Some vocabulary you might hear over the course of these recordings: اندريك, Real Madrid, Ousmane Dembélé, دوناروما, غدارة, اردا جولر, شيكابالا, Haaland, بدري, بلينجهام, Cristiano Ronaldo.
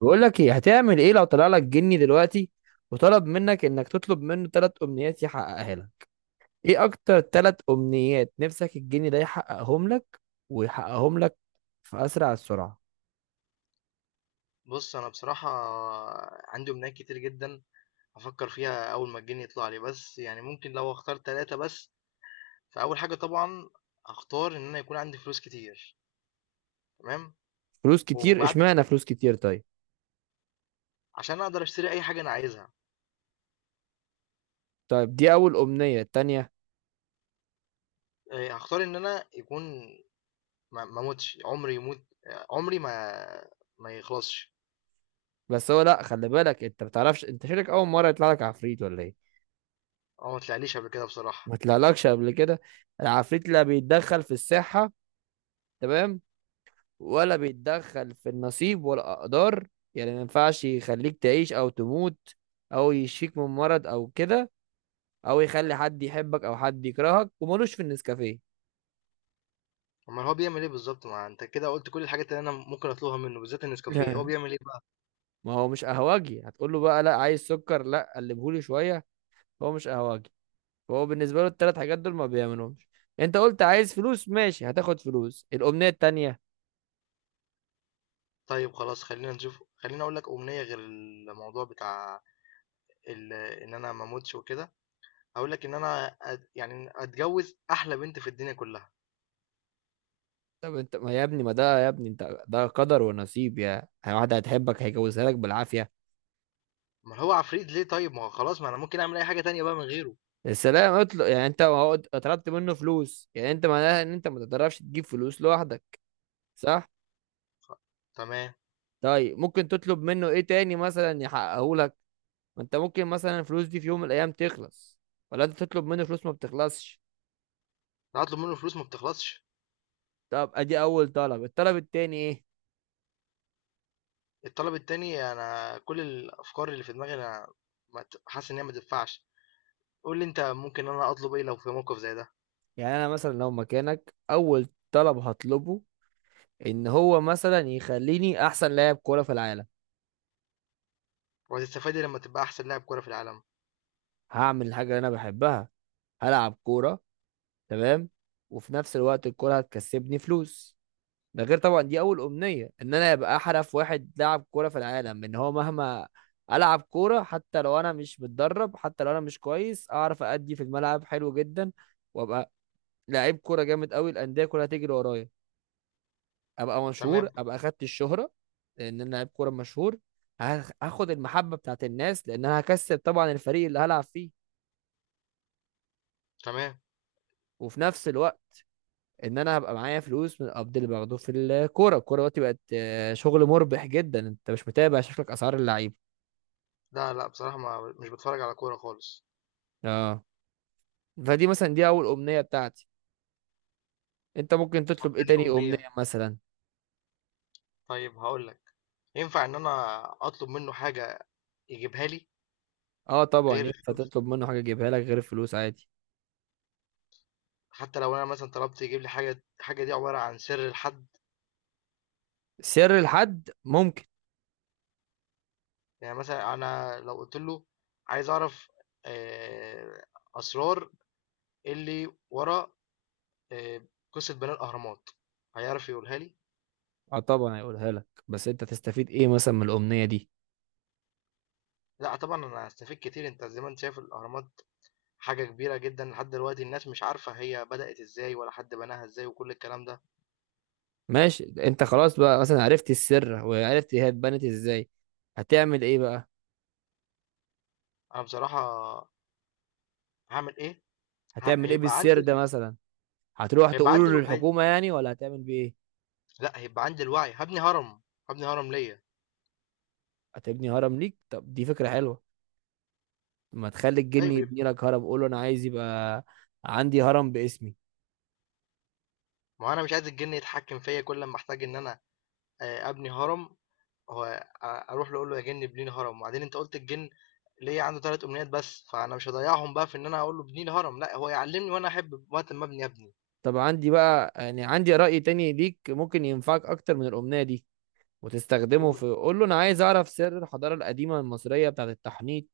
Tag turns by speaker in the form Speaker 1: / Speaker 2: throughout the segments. Speaker 1: بقول لك ايه هتعمل ايه لو طلع لك جني دلوقتي، وطلب منك انك تطلب منه 3 امنيات يحققها لك. ايه اكتر 3 امنيات نفسك الجني ده يحققهم لك ويحققهم لك في اسرع السرعه؟
Speaker 2: بُص، أنا بصراحة عندي أمنيات كتير جدًا. هافكّر فيها أول ما الجِن يطلع لي، بس يعني ممكن لو هاختار 3 بس، فأول حاجة طبعًا هاختار إن أنا يكون عندي فلوس كتير. تمام،
Speaker 1: فلوس كتير؟
Speaker 2: وبعد
Speaker 1: اشمعنى فلوس كتير؟ طيب.
Speaker 2: عشان أقدر أشتري أي حاجة أنا عايزها.
Speaker 1: طيب دي اول امنيه، التانية؟
Speaker 2: هاختار إن أنا يكون ما أموتش، عُمري ما يخلصش.
Speaker 1: بس هو، لا، خلي بالك، انت ما بتعرفش، انت شكلك اول مره يطلع لك عفريت ولا ايه؟
Speaker 2: هو ما طلعليش قبل كده بصراحة.
Speaker 1: ما طلعلكش قبل كده. العفريت اللي بيتدخل في الساحه، تمام؟ ولا بيتدخل في النصيب والأقدار، يعني ما ينفعش يخليك تعيش أو تموت، أو يشفيك من مرض أو كده، أو يخلي حد يحبك أو حد يكرهك، وملوش في النسكافيه.
Speaker 2: أومّال هو بيعمل إيه بالضبط؟ ما أنت كده قُلت كل الحاجات اللي أنا ممكن أطلبها منّه، بالذات النسكافيه، هو
Speaker 1: لا،
Speaker 2: بيعمل إيه بقى؟
Speaker 1: ما هو مش قهوجي هتقول له بقى لا عايز سكر لا قلبهولي شوية. هو مش قهوجي. هو بالنسبة له ال3 حاجات دول ما بيعملهمش. انت قلت عايز فلوس، ماشي، هتاخد فلوس. الأمنية التانية؟
Speaker 2: طيب خلاص، خلّينا نشوف خلّيني أقول لك أمنية غير الموضوع بتاع إن أنا ما أموتش وكده. هاقول لك إن أنا يعني أتجوّز أحلى بنت في الدنيا كلّها.
Speaker 1: طب انت ما يا ابني، ما ده يا ابني، انت ده قدر ونصيب، يا واحدة هتحبك هيجوزها لك بالعافية.
Speaker 2: أمّال هو عفريت ليه طيب؟ ما هو خلاص، ما أنا ممكن أعمل أي حاجة تانية بقى من غيره.
Speaker 1: السلام اطلق، يعني انت، هو طلبت منه فلوس، يعني انت معناها ان انت ما تقدرش تجيب فلوس لوحدك، صح؟
Speaker 2: خ تمام،
Speaker 1: طيب ممكن تطلب منه ايه تاني مثلا يحققه لك؟ ما انت ممكن مثلا الفلوس دي في يوم من الايام تخلص، ولا انت تطلب منه فلوس ما بتخلصش.
Speaker 2: ده هاطلب منّه فلوس ما بتخلصش.
Speaker 1: طب ادي اول طلب، الطلب التاني ايه؟
Speaker 2: الطلب التاني، أنا كل الأفكار اللي في دماغي، أنا ما حاسس إن هي ما تنفعش. قُل لي أنت، ممكن أنا أطلب إيه لو في موقف زي ده؟
Speaker 1: يعني انا مثلا لو مكانك، اول طلب هطلبه ان هو مثلا يخليني احسن لاعب كوره في العالم.
Speaker 2: وهتستفاد إيه لمّا تبقى أحسن لاعب كورة في العالم؟
Speaker 1: هعمل الحاجه اللي انا بحبها، هلعب كوره، تمام. وفي نفس الوقت الكوره هتكسبني فلوس. ده غير طبعا دي اول امنيه، ان انا ابقى احرف واحد لاعب كوره في العالم، ان هو مهما العب كوره حتى لو انا مش متدرب، حتى لو انا مش كويس، اعرف ادي في الملعب حلو جدا، وابقى لعيب كوره جامد قوي، الانديه كلها تجري ورايا، ابقى مشهور،
Speaker 2: تمام.
Speaker 1: ابقى اخدت الشهره، لان انا لعيب كوره مشهور. هاخد المحبه بتاعت الناس، لان انا هكسب طبعا الفريق اللي هلعب فيه.
Speaker 2: تمام.
Speaker 1: وفي نفس الوقت ان انا هبقى معايا فلوس من القبض اللي باخده في الكوره. الكوره دلوقتي بقت شغل مربح جدا. انت مش متابع شكلك اسعار اللعيبه.
Speaker 2: لا، لأ بصراحة ما مش باتفرّج على كورة خالص.
Speaker 1: اه، فدي مثلا دي اول امنيه بتاعتي. انت ممكن
Speaker 2: طب
Speaker 1: تطلب ايه
Speaker 2: تاني
Speaker 1: تاني
Speaker 2: أمنية؟
Speaker 1: امنيه مثلا؟
Speaker 2: طيب هاقول لك، ينفع إن أنا أطلب منه حاجة يجيبها لي
Speaker 1: اه، طبعا
Speaker 2: غير
Speaker 1: ينفع
Speaker 2: الفلوس؟
Speaker 1: تطلب منه حاجه يجيبها لك غير الفلوس، عادي.
Speaker 2: حتى لو أنا مثلًا طلبت يجيب لي حاجة، الحاجة دي عبارة عن سر لحد؟
Speaker 1: سر لحد؟ ممكن.
Speaker 2: يعني مثلًا أنا لو قُلت له، عايز أعرف آآ أسرار اللي ورا قصة بناء الأهرامات، هيعرف يقولها لي؟
Speaker 1: اه، طبعا هيقولها لك، بس انت تستفيد ايه مثلا من الامنيه دي؟
Speaker 2: لأ، طبعًا أنا هاستفيد كتير. أنت زي ما أنت شايف، الأهرامات حاجة كبيرة جدًا، لحد دلوقتي الناس مش عارفة هي بدأت إزاي ولا حد بناها إزاي وكل الكلام ده.
Speaker 1: ماشي، انت خلاص بقى مثلا عرفت السر وعرفت هي اتبنت ازاي. هتعمل ايه بقى؟
Speaker 2: أنا بصراحة هاعمل إيه؟ ه
Speaker 1: هتعمل ايه
Speaker 2: هيبقى
Speaker 1: بالسر
Speaker 2: عندي
Speaker 1: ده
Speaker 2: ال
Speaker 1: مثلا؟ هتروح
Speaker 2: هيبقى عندي
Speaker 1: تقوله
Speaker 2: ال
Speaker 1: للحكومه يعني، ولا هتعمل بايه؟
Speaker 2: لأ، هيبقى عندي الوعي، هابني هرم، هابني هرم ليّا.
Speaker 1: هتبني هرم ليك؟ طب دي فكره حلوه. ما تخلي الجن
Speaker 2: أيوه،
Speaker 1: يبني لك هرم، قول له انا عايز يبقى عندي هرم باسمي.
Speaker 2: ما هو أنا مش عايز الجِن يتحكّم فيّا كل لمّا أحتاج إن أنا أبني هرم. هو أ أروح له أقول له، يا جِن ابني لي هرم، وبعدين أنت قُلت الجِن ليّا عنده 3 أمنيات بس، فأنا مش هاضيّعهم بقى في إن أنا أقول له ابني لي هرم. لأ، هو يعلّمني وأنا أحب وقت ما أبني أبني.
Speaker 1: طب عندي بقى، يعني عندي رأي تاني ليك ممكن ينفعك أكتر من الأمنية دي، وتستخدمه
Speaker 2: قُل.
Speaker 1: في، قول له أنا عايز أعرف سر الحضارة القديمة المصرية بتاعة التحنيط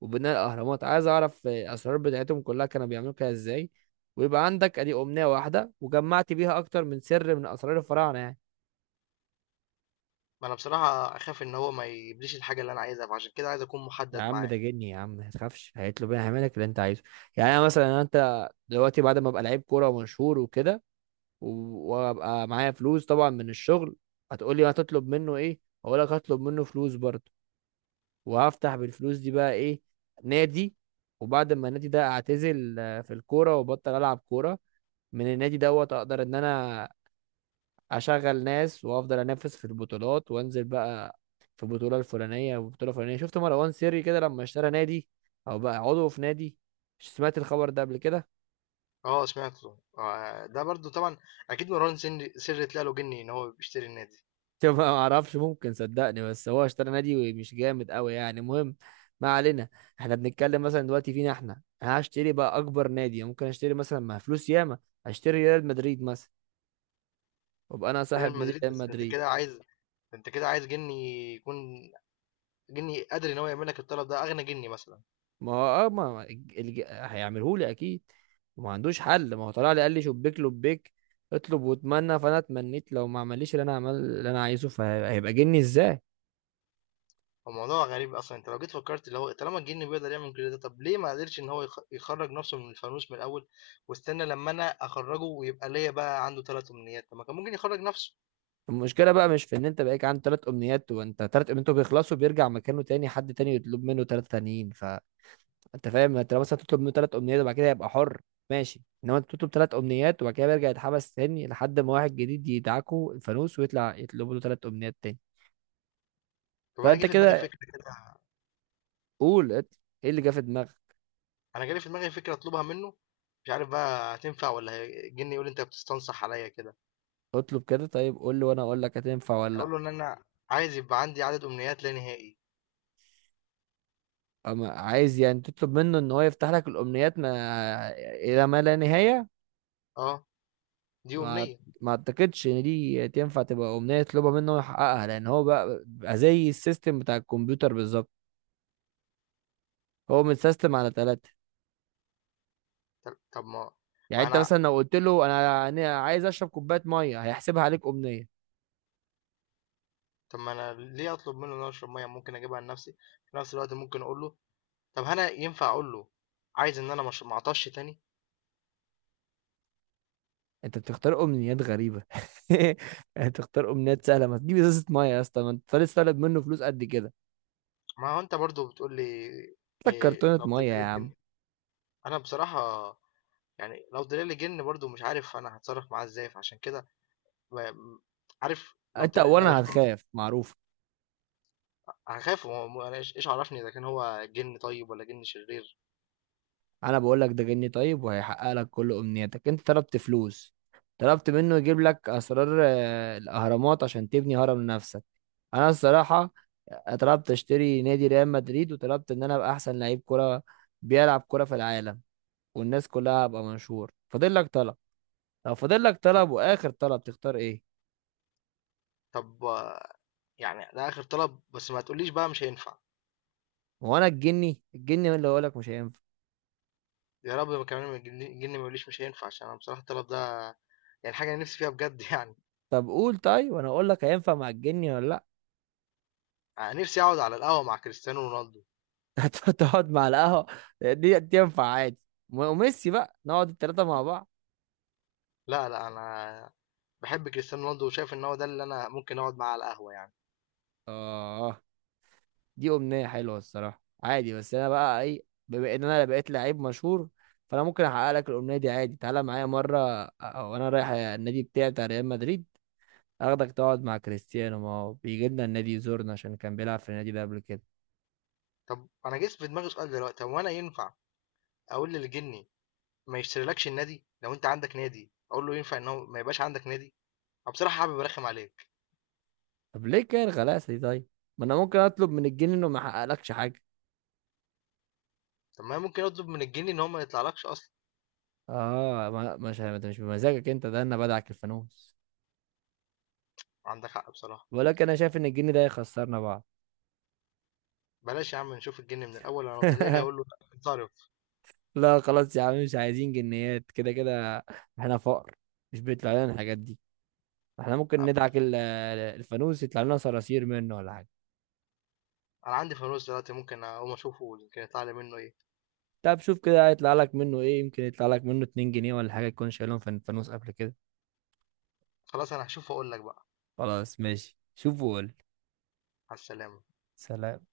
Speaker 1: وبناء الأهرامات. عايز أعرف الأسرار بتاعتهم كلها، كانوا بيعملوا كده إزاي. ويبقى عندك أدي أمنية واحدة وجمعت بيها أكتر من سر من أسرار الفراعنة يعني.
Speaker 2: ما أنا بصراحة أخاف إن هو ما يجيبليش الحاجة اللي أنا عايزها، فعشان كده عايز أكون
Speaker 1: يا
Speaker 2: محدّد
Speaker 1: عم
Speaker 2: معاه.
Speaker 1: ده جني، يا عم ما تخافش، هيطلب. انا هعمل لك اللي انت عايزه. يعني انا مثلا، انت دلوقتي بعد ما ابقى لعيب كوره ومشهور وكده، وابقى معايا فلوس طبعا من الشغل، هتقولي هتطلب منه ايه؟ هقول لك هطلب منه فلوس برضه، وهفتح بالفلوس دي بقى ايه؟ نادي. وبعد ما النادي ده اعتزل في الكوره وبطل العب كوره، من النادي دوت اقدر ان انا اشغل ناس وافضل انافس في البطولات، وانزل بقى في بطوله الفلانيه وبطوله فلانيه. شفت مروان سري كده لما اشترى نادي، او بقى عضو في نادي، سمعت الخبر ده قبل كده؟
Speaker 2: آه، سمعته. ده برضه طبعًا أكيد مروان سِرّي طلع له جِن إن هو بيشتري النادي.
Speaker 1: طب ما اعرفش، ممكن، صدقني بس هو اشترى نادي مش جامد قوي يعني. المهم ما علينا. احنا بنتكلم مثلا دلوقتي فينا، احنا هشتري بقى اكبر نادي ممكن اشتري، مثلا مع فلوس ياما، اشتري ريال مدريد مثلا، وابقى انا
Speaker 2: ريال
Speaker 1: صاحب نادي
Speaker 2: مدريد،
Speaker 1: ريال
Speaker 2: بس ده أنت
Speaker 1: مدريد.
Speaker 2: كده عايز، جني يكون جني قادر ان هو يعمل لك الطلب ده، اغنى جني مثلا.
Speaker 1: ما هو اه، ما الج- هيعمله لي اكيد، وما عندوش حل. ما هو طلع لي قال لي شبيك لبيك، اطلب واتمنى، فانا اتمنيت، لو ما عمليش اللي انا عمل اللي انا عايزه، فهيبقى جني ازاي؟
Speaker 2: فالموضوع غريب اصلا. انت لو جيت فكرت، اللي هو طالما الجني بيقدر يعمل كل ده، طب ليه ما قدرش ان هو يخرج نفسه من الفانوس من الاول، واستنى لما انا اخرجه ويبقى ليا بقى عنده ثلاث امنيات؟ طب ما كان ممكن يخرج نفسه.
Speaker 1: المشكلة بقى مش في ان انت بقيك عن 3 امنيات، وانت 3 امنيات بيخلصوا بيرجع مكانه تاني، حد تاني يطلب منه 3 تانيين. فانت فاهم، انت لو مثلا تطلب منه ثلاث امنيات وبعد كده يبقى حر، ماشي، انما انت تطلب 3 امنيات وبعد كده بيرجع يتحبس تاني لحد ما واحد جديد يدعكه الفانوس، ويطلع يطلب له 3 امنيات تاني.
Speaker 2: طب انا جه
Speaker 1: فانت
Speaker 2: في دماغي
Speaker 1: كده،
Speaker 2: فكره كده،
Speaker 1: قول، ايه اللي جه في دماغك؟
Speaker 2: انا جالي في دماغي فكره اطلبها منه، مش عارف بقى هتنفع ولا الجني يقول انت بتستنصح عليا كده.
Speaker 1: اطلب كده، طيب، قول لي وانا اقول لك هتنفع ولا
Speaker 2: اقول
Speaker 1: لا.
Speaker 2: له ان انا عايز يبقى عندي عدد امنيات لا نهائي.
Speaker 1: اما عايز يعني تطلب منه ان هو يفتح لك الامنيات ما الى ما لا نهاية؟
Speaker 2: اه، دي
Speaker 1: ما
Speaker 2: امنيه.
Speaker 1: ما اعتقدش ان دي تنفع تبقى امنيه يطلبها منه يحققها، لان هو بقى زي السيستم بتاع الكمبيوتر بالظبط. هو متسيستم على 3.
Speaker 2: طب طب ما
Speaker 1: يعني
Speaker 2: ما
Speaker 1: انت مثلا
Speaker 2: انا
Speaker 1: لو قلت له، أنا عايز اشرب كوبايه ميه، هيحسبها عليك امنيه.
Speaker 2: طب ما أنا ليه أطلب منه إن هو يشرب مَيّة؟ ممكن أجيبها لنفسي. في نفس الوقت ممكن أقول له، طب هل أنا ينفع أقول له عايز إن أنا ما أعطشش تاني؟
Speaker 1: انت بتختار امنيات غريبه. يعني تختار امنيات سهله، ما تجيب ازازه ميه يا اسطى، ما انت لسه طالب منه فلوس قد كده.
Speaker 2: ما هو أنت برضه بتقول لي،
Speaker 1: هات لك كرتونه
Speaker 2: لو
Speaker 1: ميه
Speaker 2: طلع
Speaker 1: يا
Speaker 2: لك
Speaker 1: عم.
Speaker 2: جِن. أنا بصراحة يعني لو طلع لي جِن برضه مش عارف أنا هاتصرّف معاه إزاي، فعشان كده ب عارف لو
Speaker 1: انت
Speaker 2: طلع،
Speaker 1: اولا هتخاف، معروف.
Speaker 2: هاخاف. هو أنا إيش عرفني إذا كان هو جِن طيب والّا جِن شرير؟
Speaker 1: انا بقول لك ده جني طيب وهيحقق لك كل امنياتك. انت طلبت فلوس، طلبت منه يجيب لك اسرار الاهرامات عشان تبني هرم لنفسك، انا الصراحه طلبت اشتري نادي ريال مدريد، وطلبت ان انا ابقى احسن لعيب كره بيلعب كره في العالم، والناس كلها ابقى مشهور. فاضل لك طلب. لو فاضل لك
Speaker 2: ط
Speaker 1: طلب واخر طلب، تختار ايه؟
Speaker 2: طب يعني ده آخر طلب، بس ما تقوليش بقى مش هينفع.
Speaker 1: هو انا الجني، الجني هو اللي هقول لك مش هينفع.
Speaker 2: يا رب ما كمان الجِن ما يقوليش مش هينفع، عشان أنا بصراحة الطلب ده يعني حاجة أنا نفسي فيها بجد يعني.
Speaker 1: طب قول، طيب، وانا اقول لك هينفع مع الجني ولا لا.
Speaker 2: أنا نفسي أقعد على القهوة مع كريستيانو رونالدو.
Speaker 1: هتقعد مع القهوة؟ دي ينفع عادي. وميسي بقى، نقعد ال3 مع بعض.
Speaker 2: لا، لا، أنا بحب كريستيانو رونالدو وشايف إن هو ده اللي أنا ممكن أقعد معاه على القهوة يعني.
Speaker 1: اه، دي أمنية حلوة الصراحة، عادي. بس أنا بقى إيه، بما إن أنا بقيت لعيب مشهور، فأنا ممكن أحقق لك الأمنية دي عادي. تعالى معايا مرة، وأنا رايح النادي بتاعي بتاع ريال مدريد، أخدك تقعد مع كريستيانو، ما هو بيجي لنا النادي يزورنا عشان كان بيلعب في النادي ده قبل كده.
Speaker 2: طب أنا جه في دماغي سؤال دلوقتي، هو أنا ينفع أقول للجني، ما يشتريلكش النادي؟ لو أنت عندك نادي أقول له ينفع إن هو ما يبقاش عندك نادي، أو بصراحة حابب أرخم عليك.
Speaker 1: طب ليه كده الغلاسة دي طيب؟ ما أنا ممكن أطلب من الجن إنه ما يحققلكش حاجة.
Speaker 2: طب ما أنا ممكن أطلب من الجني إن هو ما يطلعلكش أصلا.
Speaker 1: اه، مش ده مش بمزاجك أنت، ده أنا بدعك الفانوس.
Speaker 2: عندك حق بصراحة.
Speaker 1: ولكن انا شايف ان الجن ده يخسرنا بعض.
Speaker 2: بلاش يا عم، نشوف الجني من الأول. أنا لو طلع لي هقول له، اتصرف.
Speaker 1: لا خلاص يا عم، مش عايزين جنيات كده كده. احنا فقر، مش بيطلع لنا الحاجات دي. احنا ممكن ندعك الفانوس يطلع لنا صراصير منه ولا حاجه.
Speaker 2: أنا عندي فانوس دلوقتي، ممكن أقوم أشوفه يمكن يطلع لي منه إيه.
Speaker 1: طب شوف كده هيطلع لك منه ايه، يمكن يطلع لك منه 2 جنيه ولا حاجه تكون شايلهم في الفانوس قبل كده.
Speaker 2: خلاص، أنا هشوفه وأقول لك بقى.
Speaker 1: خلاص ماشي، شوف وقول.
Speaker 2: على السلامة.
Speaker 1: سلام.